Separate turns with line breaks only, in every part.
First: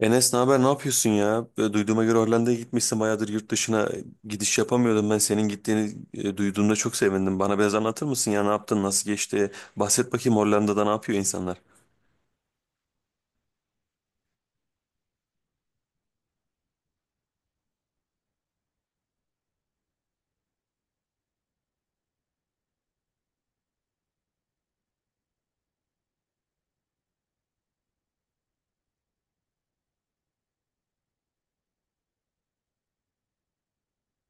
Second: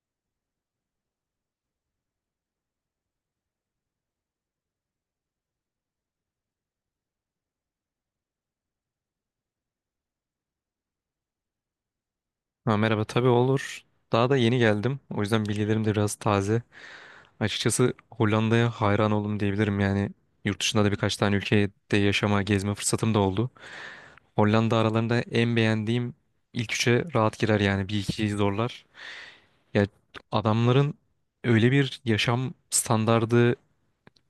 Enes, ne haber, ne yapıyorsun ya? Duyduğuma göre Hollanda'ya gitmişsin bayağıdır, yurt dışına gidiş yapamıyordum. Ben senin gittiğini duyduğumda çok sevindim. Bana biraz anlatır mısın ya, ne yaptın, nasıl geçti? Bahset bakayım, Hollanda'da ne yapıyor insanlar?
Ha, merhaba, tabii olur. Daha da yeni geldim, o yüzden bilgilerim de biraz taze. Açıkçası Hollanda'ya hayran oldum diyebilirim. Yani yurt dışında da birkaç tane ülkede yaşama, gezme fırsatım da oldu. Hollanda aralarında en beğendiğim ilk üçe rahat girer, yani bir ikiyi zorlar. Ya, adamların öyle bir yaşam standardı,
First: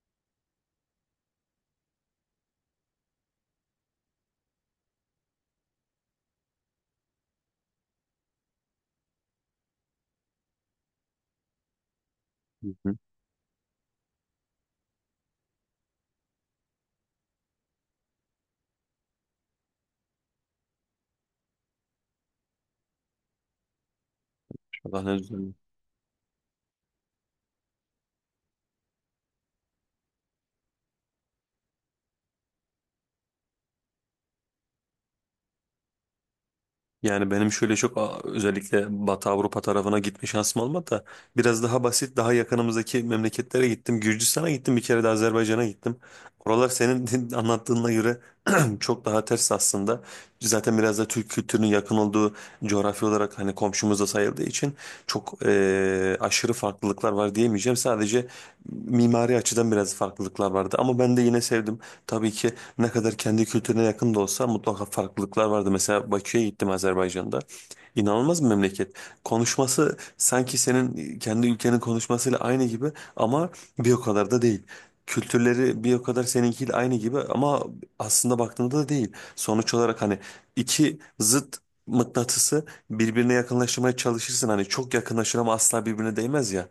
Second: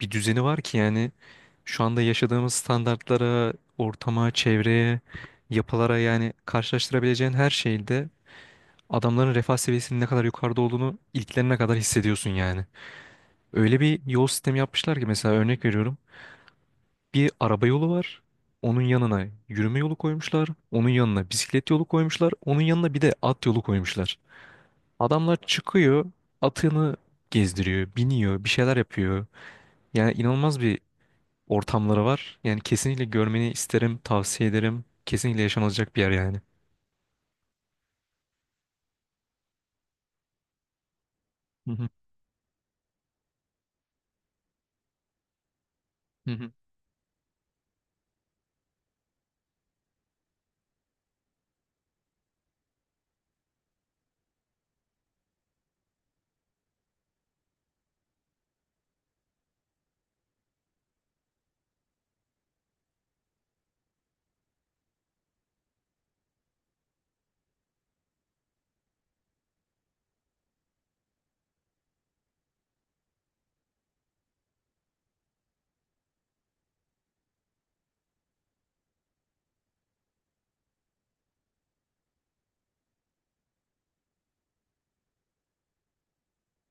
bir düzeni var ki yani şu anda yaşadığımız standartlara, ortama, çevreye, yapılara, yani karşılaştırabileceğin her şeyde adamların refah seviyesinin ne kadar yukarıda olduğunu ilklerine kadar hissediyorsun yani.
Hı hı.
Öyle bir yol sistemi yapmışlar ki, mesela örnek veriyorum. Bir araba yolu var. Onun yanına yürüme yolu koymuşlar. Onun yanına bisiklet yolu koymuşlar. Onun yanına bir de at yolu koymuşlar.
Allah ne
Adamlar
güzel.
çıkıyor, atını gezdiriyor, biniyor, bir şeyler yapıyor. Yani inanılmaz bir ortamları var. Yani kesinlikle görmeni isterim, tavsiye ederim. Kesinlikle yaşanılacak bir yer yani.
Yani benim şöyle çok özellikle Batı Avrupa tarafına gitme şansım olmadı da biraz
Hı
daha
hı,
basit, daha yakınımızdaki memleketlere gittim. Gürcistan'a gittim, bir kere de Azerbaycan'a gittim.
hı hı.
Oralar senin anlattığına göre çok daha ters aslında. Zaten biraz da Türk kültürünün yakın olduğu, coğrafi olarak hani komşumuz da sayıldığı için çok aşırı farklılıklar var diyemeyeceğim. Sadece mimari açıdan biraz farklılıklar vardı ama ben de yine sevdim. Tabii ki ne kadar kendi kültürüne yakın da olsa mutlaka farklılıklar vardı. Mesela Bakü'ye gittim, Azerbaycan'da. İnanılmaz bir memleket. Konuşması sanki senin kendi ülkenin konuşmasıyla aynı gibi ama bir o kadar da değil. Kültürleri bir o kadar seninkiyle aynı gibi ama aslında baktığında da değil. Sonuç olarak hani iki zıt mıknatısı birbirine yakınlaştırmaya çalışırsın. Hani çok yakınlaşır ama asla birbirine değmez ya.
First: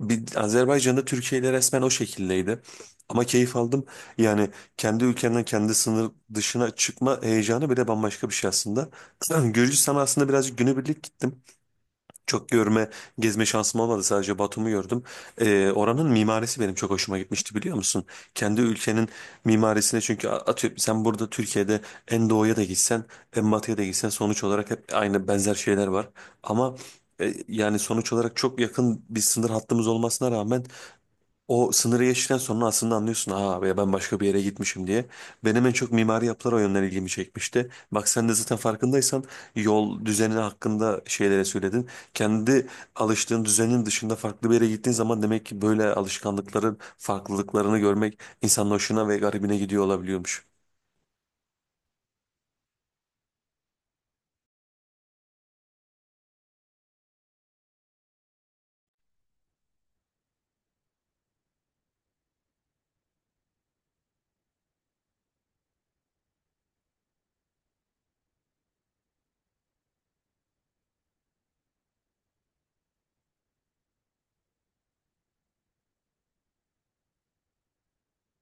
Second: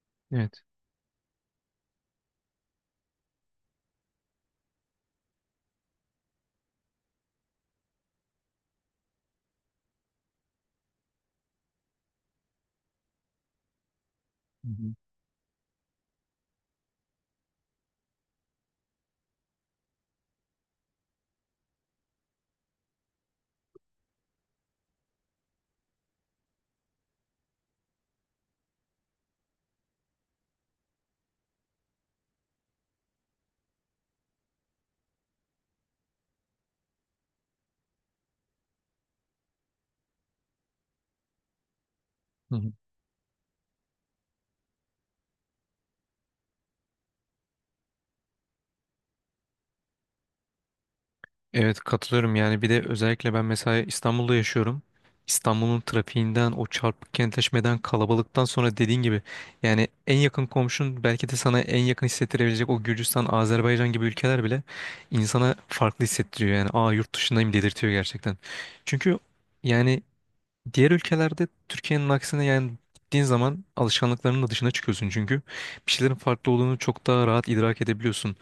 Bir,
Evet.
Azerbaycan'da Türkiye ile resmen o şekildeydi. Ama keyif aldım. Yani kendi ülkenden kendi sınır dışına çıkma heyecanı bile bambaşka bir şey aslında. Gürcistan'a aslında birazcık günübirlik gittim. Çok görme, gezme şansım olmadı. Sadece
Hı
Batum'u
hı,
gördüm. Oranın mimarisi benim çok hoşuma gitmişti, biliyor musun? Kendi ülkenin mimarisine çünkü atıyorum, sen burada Türkiye'de en doğuya da gitsen, en batıya da gitsen, sonuç olarak hep aynı, benzer şeyler var. Ama yani sonuç olarak çok yakın bir sınır hattımız olmasına rağmen o sınırı geçtikten sonra aslında anlıyorsun, ha be ben başka bir yere gitmişim diye. Benim en çok mimari yapılar o yönden ilgimi çekmişti. Bak sen de zaten farkındaysan yol düzeni hakkında şeylere söyledin.
hı
Kendi
hı.
alıştığın düzenin dışında farklı bir yere gittiğin zaman demek ki böyle alışkanlıkların farklılıklarını görmek insanın hoşuna ve garibine gidiyor olabiliyormuş.
Evet, katılıyorum. Yani bir de özellikle ben mesela İstanbul'da yaşıyorum. İstanbul'un trafiğinden, o çarpık kentleşmeden, kalabalıktan sonra dediğin gibi yani en yakın komşun, belki de sana en yakın hissettirebilecek o Gürcistan, Azerbaycan gibi ülkeler bile insana farklı hissettiriyor. Yani aa, yurt dışındayım dedirtiyor gerçekten. Çünkü yani diğer ülkelerde Türkiye'nin aksine, yani gittiğin zaman alışkanlıklarının da dışına çıkıyorsun, çünkü bir şeylerin farklı olduğunu çok daha rahat idrak edebiliyorsun.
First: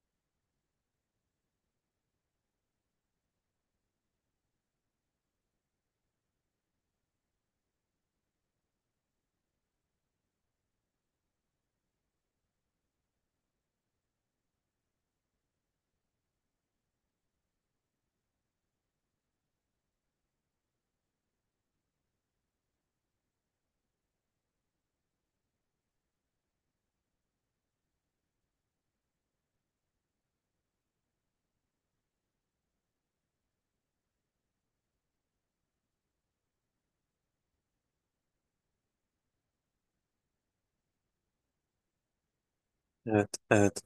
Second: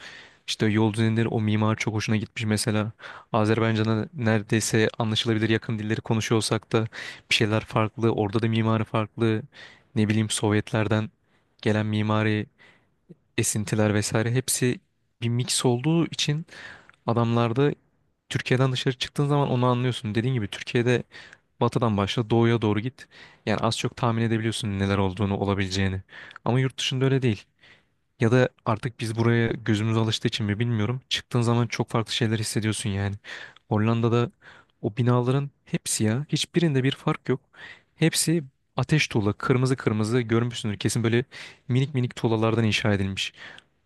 İşte yol düzenleri, o mimar çok hoşuna gitmiş mesela. Azerbaycan'a neredeyse anlaşılabilir yakın dilleri konuşuyor olsak da bir şeyler farklı. Orada da mimarı farklı. Ne bileyim, Sovyetlerden gelen mimari esintiler vesaire, hepsi bir mix olduğu için adamlarda Türkiye'den dışarı çıktığın zaman onu anlıyorsun. Dediğin gibi Türkiye'de batıdan başla doğuya doğru git. Yani az çok tahmin edebiliyorsun neler olduğunu, olabileceğini. Ama yurt dışında öyle değil. Ya da artık biz buraya gözümüz alıştığı için mi bilmiyorum. Çıktığın zaman çok farklı şeyler hissediyorsun yani. Hollanda'da o binaların hepsi ya, hiçbirinde bir fark yok. Hepsi ateş tuğla. Kırmızı kırmızı görmüşsündür. Kesin böyle minik minik tuğlalardan inşa
Evet,
edilmiş.
evet.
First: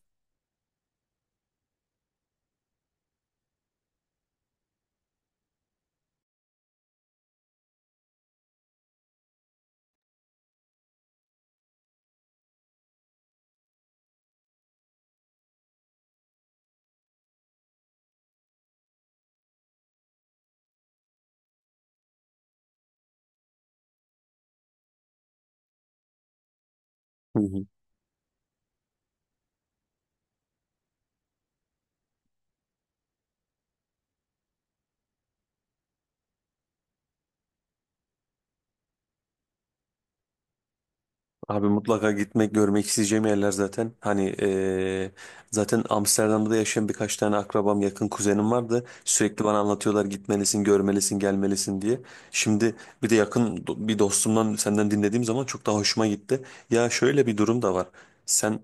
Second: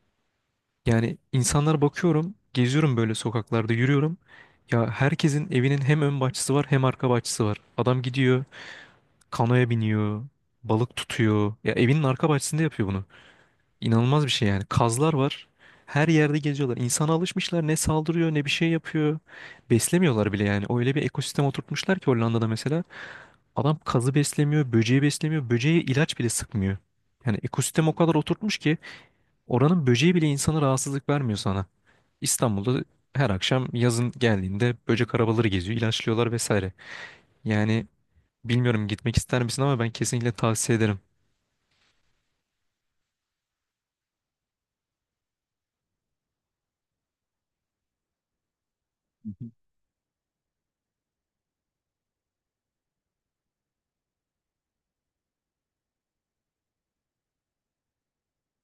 Yani insanlara bakıyorum, geziyorum böyle, sokaklarda yürüyorum. Ya, herkesin evinin hem ön bahçesi var, hem arka bahçesi var. Adam gidiyor kanoya biniyor, balık tutuyor. Ya evinin arka bahçesinde yapıyor bunu. İnanılmaz bir şey yani. Kazlar var, her yerde geziyorlar. İnsana alışmışlar. Ne saldırıyor, ne bir şey yapıyor. Beslemiyorlar bile yani. Öyle bir ekosistem oturtmuşlar ki Hollanda'da mesela. Adam kazı beslemiyor, böceği beslemiyor. Böceğe ilaç bile sıkmıyor. Yani
Hı hı.
ekosistem o kadar oturtmuş ki oranın böceği bile insana rahatsızlık vermiyor sana. İstanbul'da her akşam, yazın geldiğinde, böcek arabaları geziyor, ilaçlıyorlar vesaire. Yani bilmiyorum gitmek ister misin, ama ben kesinlikle tavsiye ederim.
Abi, mutlaka gitmek, görmek isteyeceğim yerler zaten. Hani zaten Amsterdam'da da yaşayan birkaç tane akrabam, yakın kuzenim vardı. Sürekli bana anlatıyorlar, gitmelisin, görmelisin, gelmelisin diye. Şimdi bir de yakın bir dostumdan, senden dinlediğim zaman çok daha hoşuma gitti. Ya şöyle bir durum da var. Sen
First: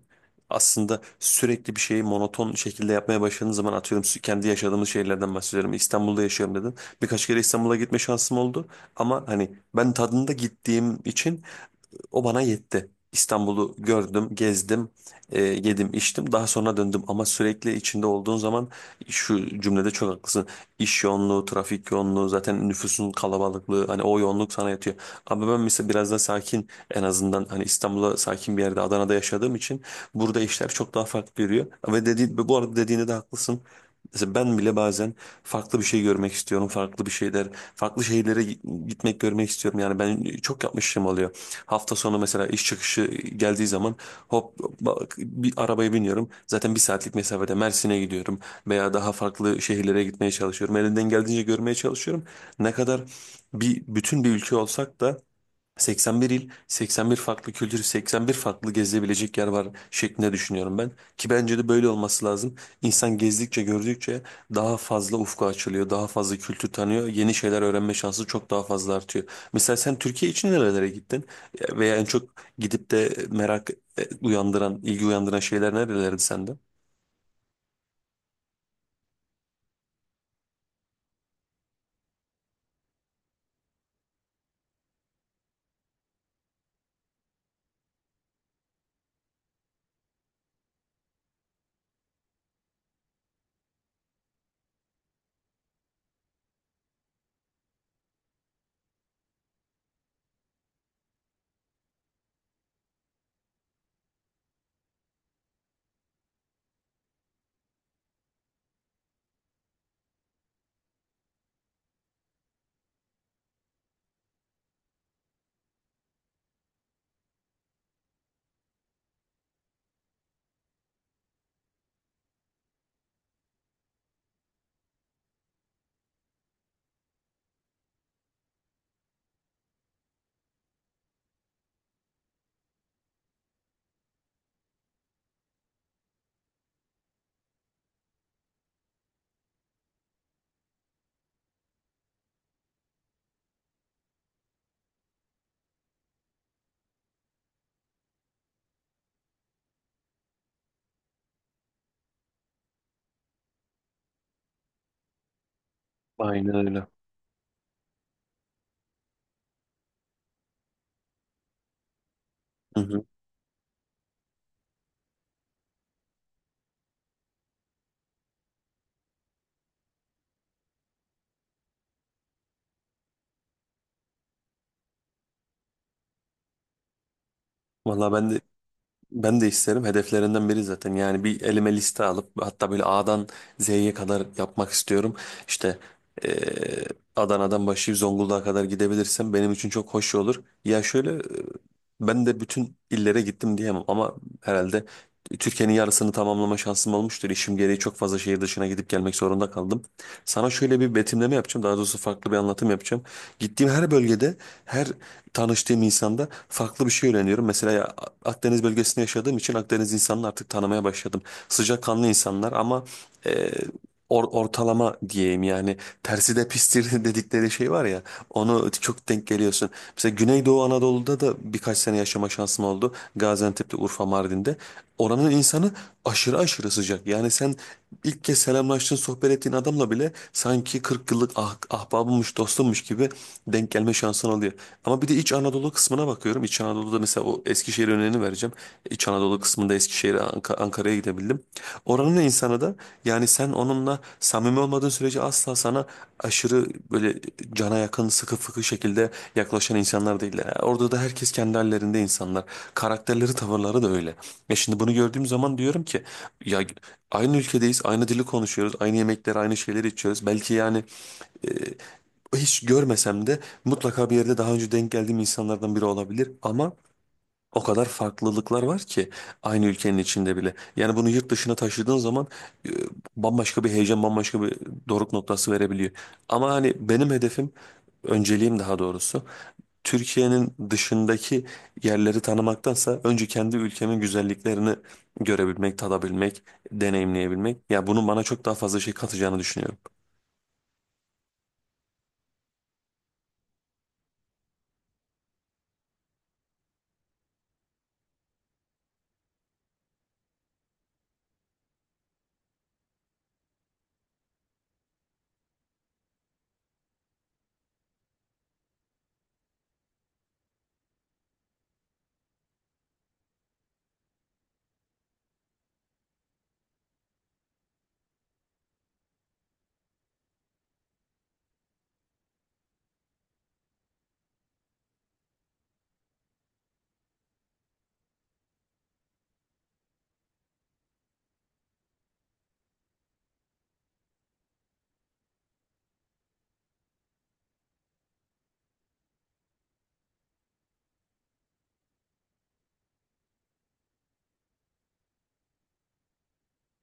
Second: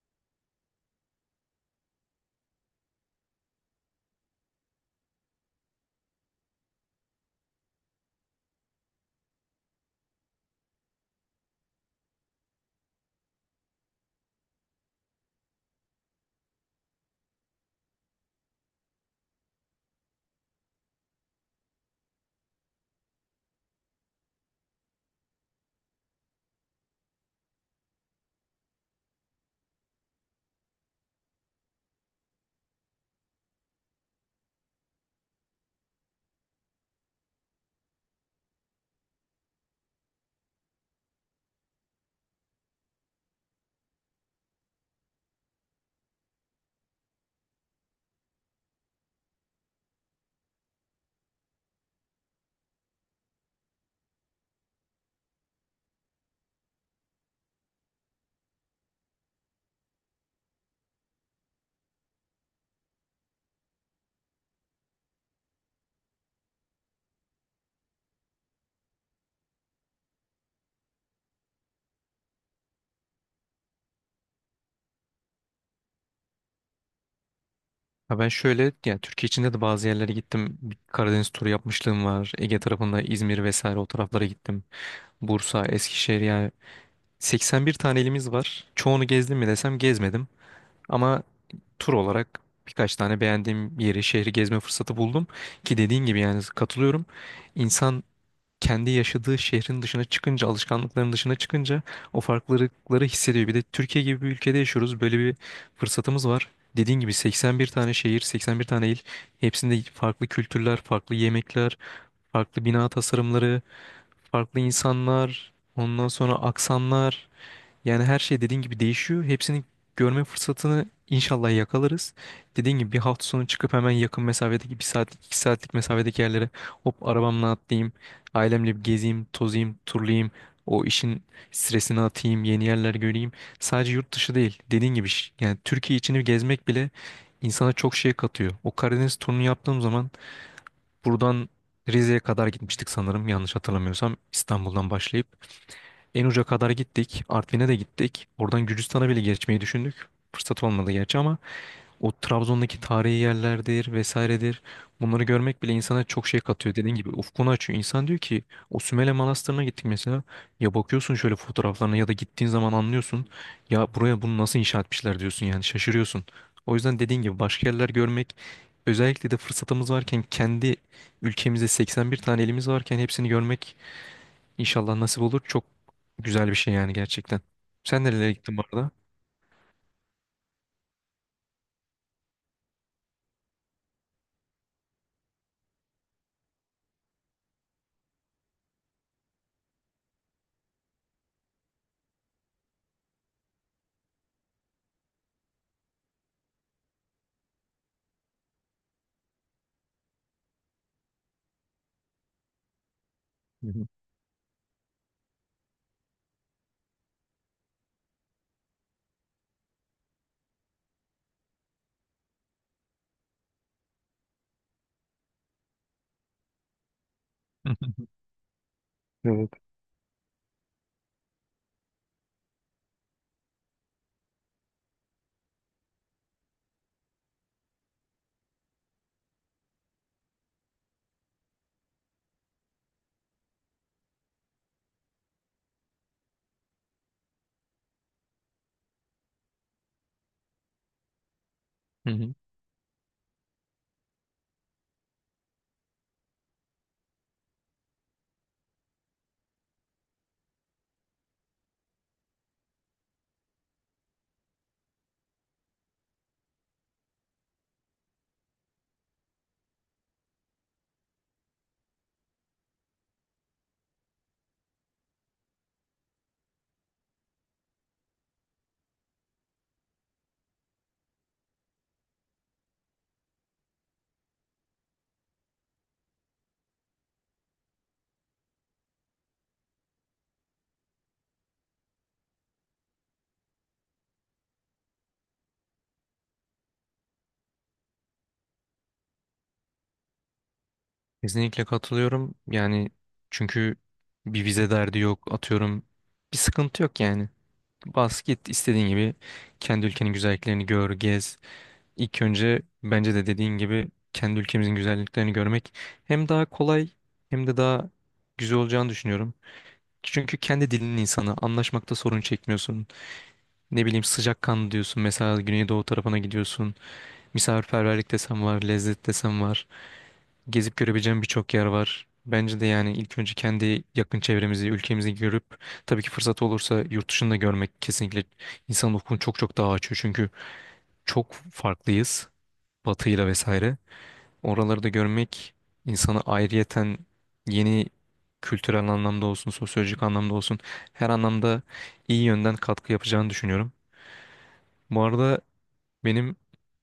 aslında sürekli bir şeyi monoton şekilde yapmaya başladığın zaman, atıyorum kendi yaşadığımız şeylerden bahsediyorum. İstanbul'da yaşıyorum dedin. Birkaç kere İstanbul'a gitme şansım oldu. Ama hani ben tadında gittiğim için o bana yetti. İstanbul'u gördüm, gezdim, yedim, içtim. Daha sonra döndüm ama sürekli içinde olduğun zaman, şu cümlede çok haklısın. İş yoğunluğu, trafik yoğunluğu, zaten nüfusun kalabalıklığı, hani o yoğunluk sana yatıyor. Ama ben mesela biraz daha sakin, en azından hani İstanbul'a sakin bir yerde, Adana'da yaşadığım için burada işler çok daha farklı yürüyor. Ve dedi, bu arada dediğinde de haklısın. Mesela ben bile bazen farklı bir şey görmek istiyorum. Farklı bir şeyler, farklı şehirlere gitmek, görmek istiyorum. Yani ben çok yapmışım oluyor. Hafta sonu mesela iş çıkışı geldiği zaman hop bak, bir arabaya biniyorum. Zaten bir saatlik mesafede Mersin'e gidiyorum veya daha farklı şehirlere gitmeye çalışıyorum. Elimden geldiğince görmeye çalışıyorum. Ne kadar bir bütün bir ülke olsak da 81 il, 81 farklı kültür, 81 farklı gezilebilecek yer var şeklinde düşünüyorum ben. Ki bence de böyle olması lazım. İnsan gezdikçe, gördükçe daha fazla ufku açılıyor, daha fazla kültür tanıyor, yeni şeyler öğrenme şansı çok daha fazla artıyor. Mesela sen Türkiye için nerelere gittin? Veya en çok gidip de merak uyandıran, ilgi uyandıran şeyler nerelerdi sende?
Ha, ben şöyle, yani Türkiye içinde de bazı yerlere gittim. Bir Karadeniz turu yapmışlığım var. Ege tarafında İzmir vesaire, o taraflara gittim. Bursa, Eskişehir, yani 81 tane elimiz var. Çoğunu gezdim mi desem gezmedim. Ama tur olarak birkaç tane beğendiğim yeri, şehri gezme fırsatı buldum. Ki dediğin gibi, yani katılıyorum. İnsan kendi yaşadığı şehrin dışına çıkınca, alışkanlıkların dışına çıkınca o farklılıkları hissediyor. Bir de Türkiye gibi bir ülkede yaşıyoruz, böyle bir fırsatımız var. Dediğin gibi 81 tane şehir, 81 tane il. Hepsinde farklı kültürler, farklı yemekler, farklı bina tasarımları, farklı insanlar, ondan sonra aksanlar. Yani her şey dediğin gibi değişiyor. Hepsini görme fırsatını inşallah yakalarız. Dediğin gibi bir hafta sonu çıkıp hemen yakın mesafedeki, bir saatlik iki saatlik mesafedeki yerlere hop arabamla atlayayım, ailemle bir gezeyim, tozayım, turlayayım. O işin stresini atayım, yeni yerler göreyim. Sadece yurt dışı değil, dediğin gibi yani Türkiye içini gezmek bile insana çok şey katıyor. O Karadeniz turunu yaptığım zaman buradan Rize'ye kadar gitmiştik sanırım, yanlış hatırlamıyorsam, İstanbul'dan başlayıp. En uca kadar gittik. Artvin'e de gittik. Oradan Gürcistan'a bile geçmeyi düşündük. Fırsat olmadı gerçi, ama o Trabzon'daki tarihi yerlerdir vesairedir. Bunları görmek bile insana çok şey
Aynen
katıyor.
öyle.
Dediğin gibi ufkunu açıyor. İnsan diyor ki o Sümele Manastırı'na gittik mesela. Ya bakıyorsun şöyle fotoğraflarına, ya da gittiğin zaman
Hı hı.
anlıyorsun. Ya buraya bunu nasıl inşa etmişler diyorsun, yani şaşırıyorsun. O yüzden dediğin gibi başka yerler görmek, özellikle de fırsatımız varken, kendi ülkemizde 81 tane elimiz varken hepsini görmek İnşallah nasip olur. Çok güzel bir şey yani, gerçekten. Sen
Valla ben
nerelere
de,
gittin bu arada?
ben de isterim. Hedeflerinden biri zaten. Yani bir elime liste alıp hatta böyle A'dan Z'ye kadar yapmak istiyorum. İşte eee, Adana'dan başlayıp Zonguldak'a kadar gidebilirsem benim için çok hoş olur. Ya şöyle ben de bütün illere gittim diyemem ama herhalde Türkiye'nin yarısını tamamlama şansım olmuştur. İşim gereği çok fazla şehir dışına gidip gelmek zorunda kaldım. Sana şöyle bir betimleme yapacağım. Daha doğrusu farklı bir anlatım yapacağım.
Hı
Gittiğim
hı.
her bölgede, her tanıştığım insanda farklı bir şey öğreniyorum. Mesela Akdeniz bölgesinde yaşadığım için Akdeniz insanını artık tanımaya başladım. Sıcakkanlı insanlar ama e, ortalama diyeyim, yani tersi de pistir dedikleri şey var ya, onu çok denk
Evet.
geliyorsun. Mesela Güneydoğu Anadolu'da da birkaç sene yaşama şansım oldu. Gaziantep'te, Urfa, Mardin'de. Oranın insanı aşırı aşırı sıcak. Yani sen ilk kez selamlaştığın, sohbet ettiğin adamla bile sanki 40 yıllık ahbabımmış, dostummuş gibi denk gelme şansın oluyor. Ama bir de İç Anadolu kısmına bakıyorum. İç Anadolu'da mesela o Eskişehir örneğini vereceğim. İç Anadolu kısmında Eskişehir'e, Ankara'ya gidebildim.
Hı
Oranın
hı.
insanı da yani sen onunla samimi olmadığın sürece asla sana aşırı böyle cana yakın, sıkı fıkı şekilde yaklaşan insanlar değiller. Yani orada da herkes kendi hallerinde insanlar. Karakterleri, tavırları da öyle. Ya şimdi bunu gördüğüm zaman diyorum ki ya, aynı ülkedeyiz, aynı dili konuşuyoruz, aynı yemekleri, aynı şeyleri içiyoruz. Belki yani hiç görmesem de mutlaka bir yerde daha önce denk geldiğim insanlardan biri olabilir ama o kadar farklılıklar var ki, aynı ülkenin içinde bile. Yani bunu yurt dışına taşıdığın zaman e, bambaşka bir heyecan, bambaşka bir doruk noktası verebiliyor. Ama hani benim hedefim, önceliğim daha doğrusu, Türkiye'nin dışındaki yerleri tanımaktansa önce kendi ülkemin güzelliklerini görebilmek, tadabilmek, deneyimleyebilmek. Ya bunun bana çok daha fazla şey katacağını düşünüyorum.
Kesinlikle katılıyorum. Yani çünkü bir vize derdi yok. Atıyorum, bir sıkıntı yok yani. Bas git, istediğin gibi kendi ülkenin güzelliklerini gör, gez. İlk önce bence de dediğin gibi kendi ülkemizin güzelliklerini görmek hem daha kolay, hem de daha güzel olacağını düşünüyorum. Çünkü kendi dilinin insanı, anlaşmakta sorun çekmiyorsun. Ne bileyim, sıcakkanlı diyorsun mesela, Güneydoğu tarafına gidiyorsun. Misafirperverlik desem var, lezzet desem var. Gezip görebileceğim birçok yer var. Bence de yani ilk önce kendi yakın çevremizi, ülkemizi görüp tabii ki fırsat olursa yurt dışını da görmek kesinlikle insan ufkunu çok çok daha açıyor. Çünkü çok farklıyız batıyla vesaire. Oraları da görmek insanı ayrıyeten yeni, kültürel anlamda olsun, sosyolojik anlamda olsun, her anlamda iyi yönden katkı yapacağını düşünüyorum. Bu arada benim,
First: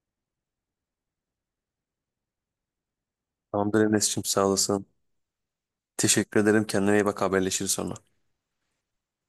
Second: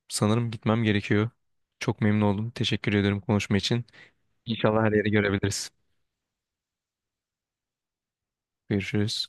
sanırım gitmem gerekiyor. Çok memnun oldum, teşekkür ederim konuşma
Tamamdır
için.
Enes'cim, sağ
İnşallah
olasın.
her yeri görebiliriz.
Teşekkür ederim. Kendine iyi bak. Haberleşiriz sonra.
Görüşürüz.